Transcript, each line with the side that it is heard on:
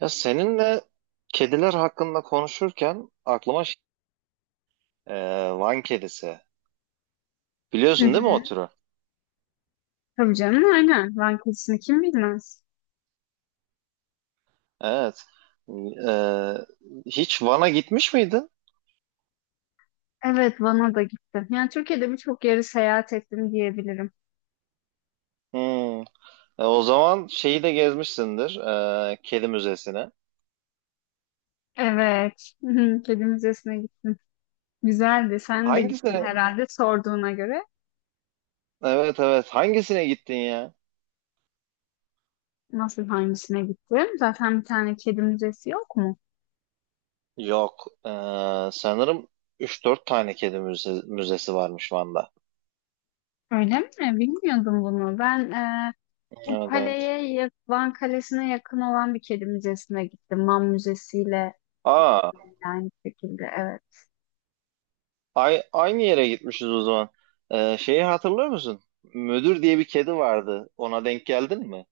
right: Ya seninle kediler hakkında konuşurken aklıma e, Van kedisi.
left: Hı
right: Biliyorsun değil mi o
left: hı.
right: türü?
left: Tabii canım aynen. Van Kulisi'ni kim bilmez.
right: Evet. E, Hiç Van'a gitmiş miydin?
left: Evet, Van'a da gittim. Yani Türkiye'de birçok yeri seyahat ettim diyebilirim.
right: Hmm. O zaman şeyi de gezmişsindir. Kedi müzesine.
left: Evet. Hı hı. Kedi Müzesi'ne gittim. Güzeldi. Sen de gittin
right: Hangisine?
left: herhalde sorduğuna göre.
right: Evet evet. Hangisine gittin ya?
left: Nasıl hangisine gittim? Zaten bir tane kedi müzesi yok mu?
right: Yok. Sanırım üç dört tane kedi müzesi varmış Van'da.
left: Öyle mi? Bilmiyordum bunu. Ben bu
right: Evet evet.
left: kaleye, Van Kalesi'ne yakın olan bir kedi müzesine gittim. Man Müzesi'yle
right: Aa,
left: yakın yani bir şekilde. Evet.
right: Aynı yere gitmişiz o zaman. Şeyi hatırlıyor musun? Müdür diye bir kedi vardı. Ona denk geldin mi?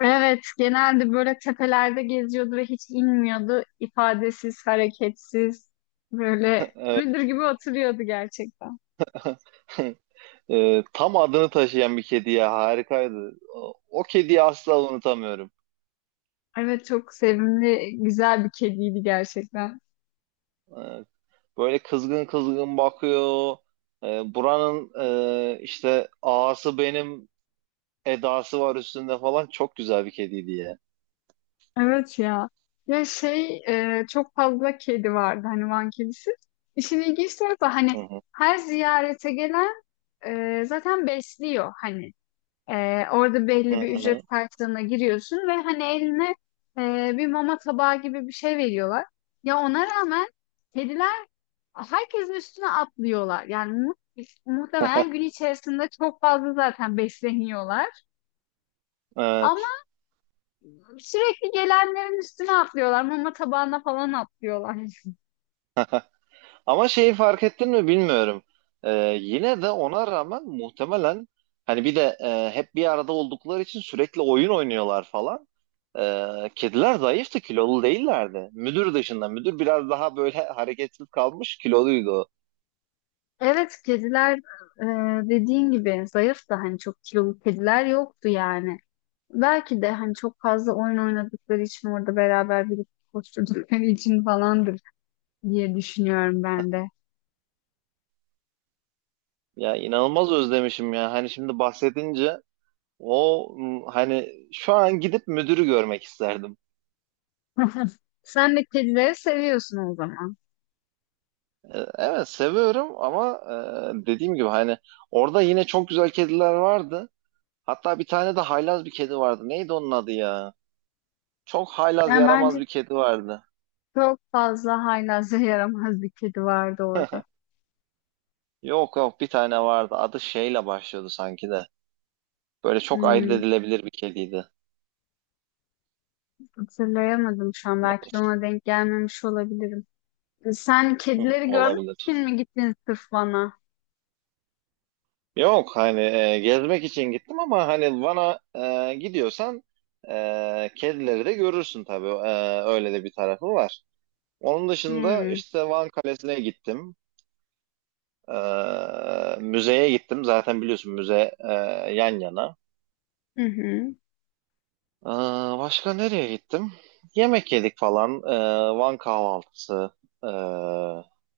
left: Evet, genelde böyle tepelerde geziyordu ve hiç inmiyordu. İfadesiz, hareketsiz, böyle
right: Evet.
left: müdür gibi oturuyordu gerçekten.
right: Tam adını taşıyan bir kedi ya harikaydı. O kediyi asla unutamıyorum.
left: Evet, çok sevimli, güzel bir kediydi gerçekten.
right: Ee, Böyle kızgın kızgın bakıyor. Buranın işte ağası benim edası var üstünde falan çok güzel bir kediydi ya.
left: Evet ya. Ya şey, çok fazla kedi vardı hani Van kedisi. İşin ilginç tarafı hani
right: Hı hı.
left: her ziyarete gelen zaten besliyor hani. Orada
right: Hı
left: belli bir ücret
right: hı.
left: karşılığına giriyorsun ve hani eline bir mama tabağı gibi bir şey veriyorlar. Ya ona rağmen kediler herkesin üstüne atlıyorlar. Yani muhtemelen gün içerisinde çok fazla zaten besleniyorlar.
right: Evet.
left: Ama sürekli gelenlerin üstüne atlıyorlar. Mama tabağına falan atlıyorlar.
right: Ama şeyi fark ettin mi bilmiyorum. Ee, Yine de ona rağmen muhtemelen hani bir de hep bir arada oldukları için sürekli oyun oynuyorlar falan. Kediler zayıftı, kilolu değillerdi. Müdür dışında. Müdür biraz daha böyle hareketsiz kalmış, kiloluydu o.
left: Evet, kediler e, dediğin gibi zayıf da hani çok kilolu kediler yoktu yani. Belki de hani çok fazla oyun oynadıkları için orada beraber birlikte koşturdukları için falandır diye düşünüyorum ben de.
right: Ya inanılmaz özlemişim ya. Hani şimdi bahsedince hani şu an gidip müdürü görmek isterdim.
left: Sen de kedileri seviyorsun o zaman.
right: Evet seviyorum ama dediğim gibi hani orada yine çok güzel kediler vardı. Hatta bir tane de haylaz bir kedi vardı. Neydi onun adı ya? Çok haylaz
left: Yani
right: yaramaz
left: bence
right: bir kedi vardı.
left: çok fazla haylazlığa yaramaz bir kedi vardı orada.
right: Yok yok, bir tane vardı. Adı şeyle başlıyordu sanki de. Böyle çok ayırt
left: Hmm,
right: edilebilir bir kediydi.
left: hatırlayamadım şu an. Belki de ona denk gelmemiş olabilirim. Sen
right: Hı,
left: kedileri görmek
right: olabilir.
left: için mi gittin sırf bana?
right: Yok hani gezmek için gittim ama hani Van'a gidiyorsan kedileri de görürsün tabii. Öyle de bir tarafı var. Onun dışında
left: Hmm.
right: işte Van Kalesi'ne gittim. E, Müzeye gittim. Zaten biliyorsun müze yan yana.
left: Hı hı.
right: Ee, Başka nereye gittim? Yemek yedik falan. Van kahvaltısı ee,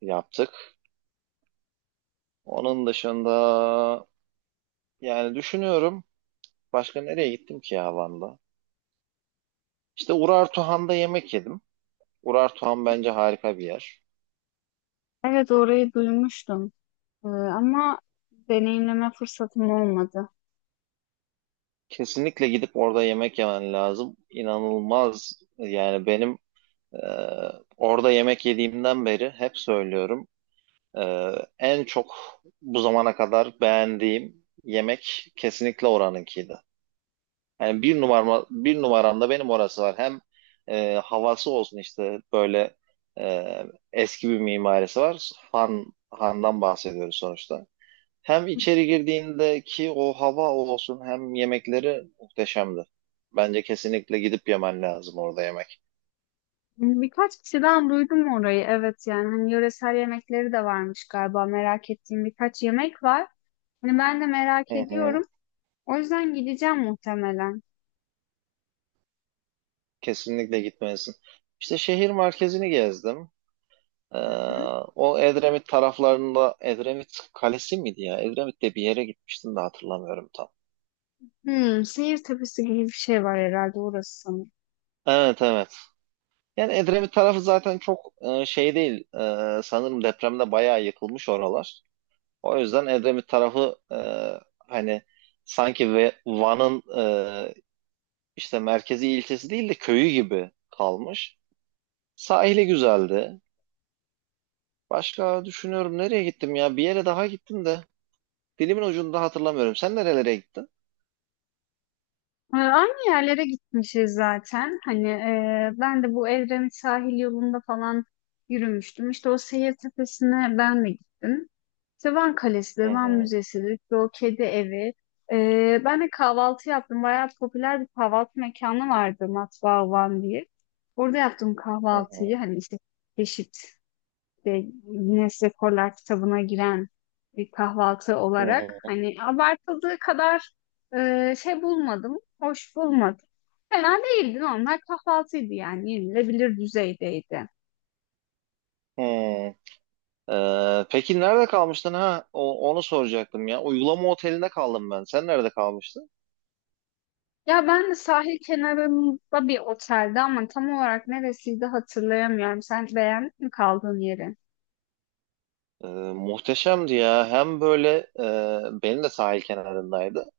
right: yaptık. Onun dışında yani düşünüyorum başka nereye gittim ki ya Van'da? İşte Urartuhan'da yemek yedim. Urartuhan bence harika bir yer.
left: Evet, orayı duymuştum. Ama deneyimleme fırsatım olmadı.
right: Kesinlikle gidip orada yemek yemen lazım. İnanılmaz yani, benim ee, orada yemek yediğimden beri hep söylüyorum. Ee, En çok bu zamana kadar beğendiğim yemek kesinlikle oranınkiydi. Yani bir numarama, bir numaramda benim orası var. Hem havası olsun, işte böyle e, eski bir mimarisi var. Han'dan bahsediyoruz sonuçta. Hem içeri girdiğindeki o hava olsun, hem yemekleri muhteşemdi. Bence kesinlikle gidip yemen lazım orada yemek.
left: Hani birkaç kişiden duydum orayı. Evet, yani hani yöresel yemekleri de varmış galiba. Merak ettiğim birkaç yemek var. Hani ben de merak
right: Hı hı,
left: ediyorum. O yüzden gideceğim muhtemelen.
right: kesinlikle gitmelisin. İşte şehir merkezini gezdim. Ee,
left: Hı hı.
right: O Edremit taraflarında Edremit Kalesi miydi ya? Edremit'te bir yere gitmiştim de hatırlamıyorum tam.
left: Hmm, Seyir Tepesi gibi bir şey var herhalde orası sanırım.
right: Evet evet. Yani Edremit tarafı zaten çok şey değil. Sanırım depremde bayağı yıkılmış oralar. O yüzden Edremit tarafı hani sanki Van'ın e, işte merkezi ilçesi değil de köyü gibi kalmış. Sahili güzeldi. Başka düşünüyorum, nereye gittim ya? Bir yere daha gittim de. Dilimin ucunda, hatırlamıyorum. Sen nerelere gittin?
left: Aynı yerlere gitmişiz zaten. Hani ben de bu Evrenin sahil yolunda falan yürümüştüm. İşte o Seyir Tepesi'ne ben de gittim. İşte Van Kalesi'dir,
right: Hı
left: Van
right: hı,
left: Müzesi'dir, işte o kedi evi. Ben de kahvaltı yaptım. Bayağı popüler bir kahvaltı mekanı vardı Matbaa Van diye. Orada yaptım
right: hı
left: kahvaltıyı.
right: hı,
left: Hani işte çeşit, işte Guinness Rekorlar kitabına giren bir kahvaltı
right: hı
left: olarak
right: hı,
left: hani abartıldığı kadar şey bulmadım, hoş bulmadım. Fena değildi, normal kahvaltıydı yani yenilebilir düzeydeydi.
right: hı. Peki nerede kalmıştın, ha? Onu soracaktım ya. Uygulama otelinde kaldım ben. Sen nerede kalmıştın?
left: Ya ben de sahil kenarında bir otelde ama tam olarak neresiydi hatırlayamıyorum. Sen beğendin mi kaldığın yeri?
right: Ee, Muhteşemdi ya. Hem böyle benim de sahil kenarındaydı.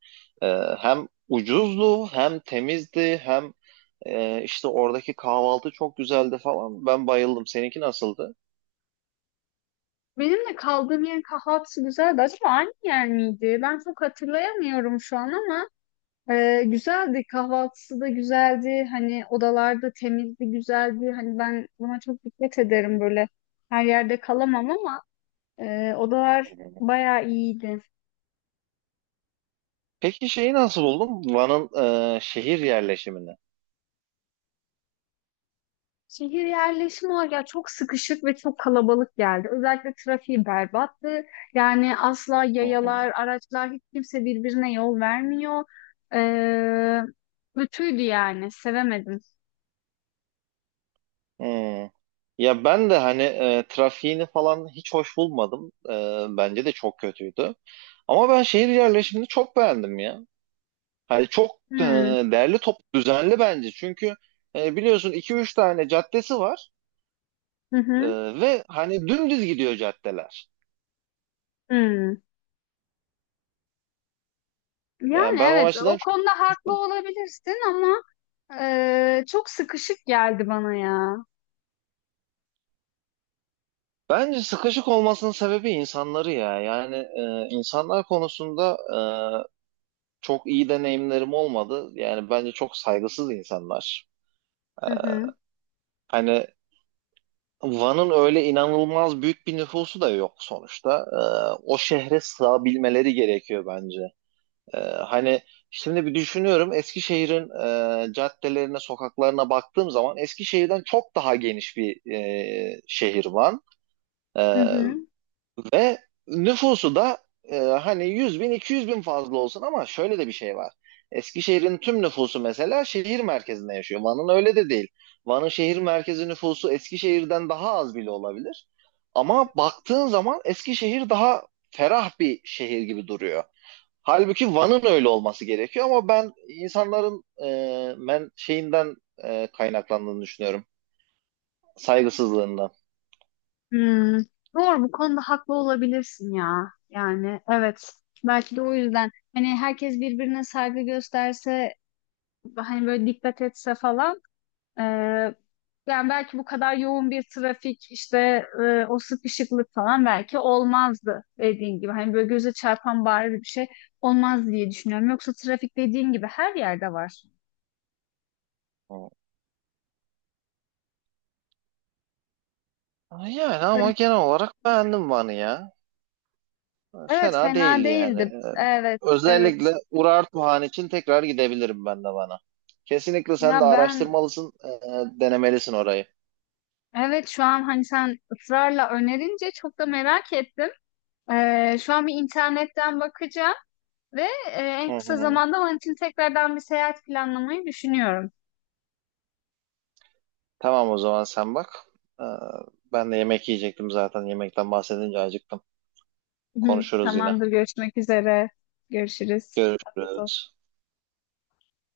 right: Ee, Hem ucuzdu, hem temizdi, hem işte oradaki kahvaltı çok güzeldi falan. Ben bayıldım. Seninki nasıldı?
left: Benim de kaldığım yerin kahvaltısı güzeldi. Acaba aynı yer miydi? Ben çok hatırlayamıyorum şu an ama ee, güzeldi, kahvaltısı da güzeldi, hani odalarda temizdi, güzeldi, hani ben buna çok dikkat ederim, böyle her yerde kalamam ama odalar
right: Hı.
left: bayağı iyiydi.
right: Peki şeyi nasıl buldun? Van'ın şehir yerleşimini.
left: Şehir yerleşimi olarak ya çok sıkışık ve çok kalabalık geldi. Özellikle trafiği berbattı. Yani asla
right: Hı hı.
left: yayalar, araçlar hiç kimse birbirine yol vermiyor. Ee, kötüydü yani sevemedim.
right: Hmm. Ya ben de hani trafiğini falan hiç hoş bulmadım. Bence de çok kötüydü. Ama ben şehir yerleşimini çok beğendim ya. Hani çok
left: Hmm.
right: değerli, top düzenli bence. Çünkü biliyorsun, iki üç tane caddesi var.
left: Hı
right: Ee,
left: hı.
right: Ve hani dümdüz gidiyor caddeler.
left: Hmm.
right: Yani
left: Yani
right: ben o
left: evet,
right: açıdan
left: o
right: çok
left: konuda haklı
right: sıkıştım.
left: olabilirsin ama ee, çok sıkışık geldi bana ya.
right: Bence sıkışık olmasının sebebi insanları ya. Yani insanlar konusunda çok iyi deneyimlerim olmadı. Yani bence çok saygısız insanlar.
left: Hı hı.
right: Hani Van'ın öyle inanılmaz büyük bir nüfusu da yok sonuçta. O şehre sığabilmeleri gerekiyor bence. Hani şimdi bir düşünüyorum, Eskişehir'in caddelerine, sokaklarına baktığım zaman Eskişehir'den çok daha geniş bir şehir var.
left: Hı
right: Ee,
left: hı.
right: Ve nüfusu da hani 100 bin, 200 bin fazla olsun, ama şöyle de bir şey var. Eskişehir'in tüm nüfusu mesela şehir merkezinde yaşıyor. Van'ın öyle de değil. Van'ın şehir merkezi nüfusu Eskişehir'den daha az bile olabilir. Ama baktığın zaman Eskişehir daha ferah bir şehir gibi duruyor. Halbuki Van'ın öyle olması gerekiyor, ama ben insanların men şeyinden kaynaklandığını düşünüyorum. Saygısızlığından.
left: Hmm. Doğru, bu konuda haklı olabilirsin ya. Yani evet. Belki de o yüzden hani herkes birbirine saygı gösterse, hani böyle dikkat etse falan, ee, yani belki bu kadar yoğun bir trafik, işte o sıkışıklık falan belki olmazdı dediğin gibi. Hani böyle göze çarpan bariz bir şey olmaz diye düşünüyorum. Yoksa trafik dediğin gibi her yerde var.
right: Yani ama genel olarak beğendim Van'ı ya.
left: Evet,
right: Fena
left: fena
right: değildi yani.
left: değildi. Evet, evet.
right: Özellikle Urartuhan için tekrar gidebilirim ben de Van'a. Kesinlikle
left: Ya
right: sen de
left: ben,
right: araştırmalısın, denemelisin orayı.
left: evet, şu an hani sen ısrarla önerince çok da merak ettim. Şu an bir internetten bakacağım ve
right: Hı
left: en kısa
right: hı.
left: zamanda onun için tekrardan bir seyahat planlamayı düşünüyorum.
right: Tamam, o zaman sen bak. E, Ben de yemek yiyecektim zaten. Yemekten bahsedince acıktım.
left: Hı hı.
right: Konuşuruz yine.
left: Tamamdır, görüşmek üzere. Görüşürüz. Afiyet olsun.
right: Görüşürüz.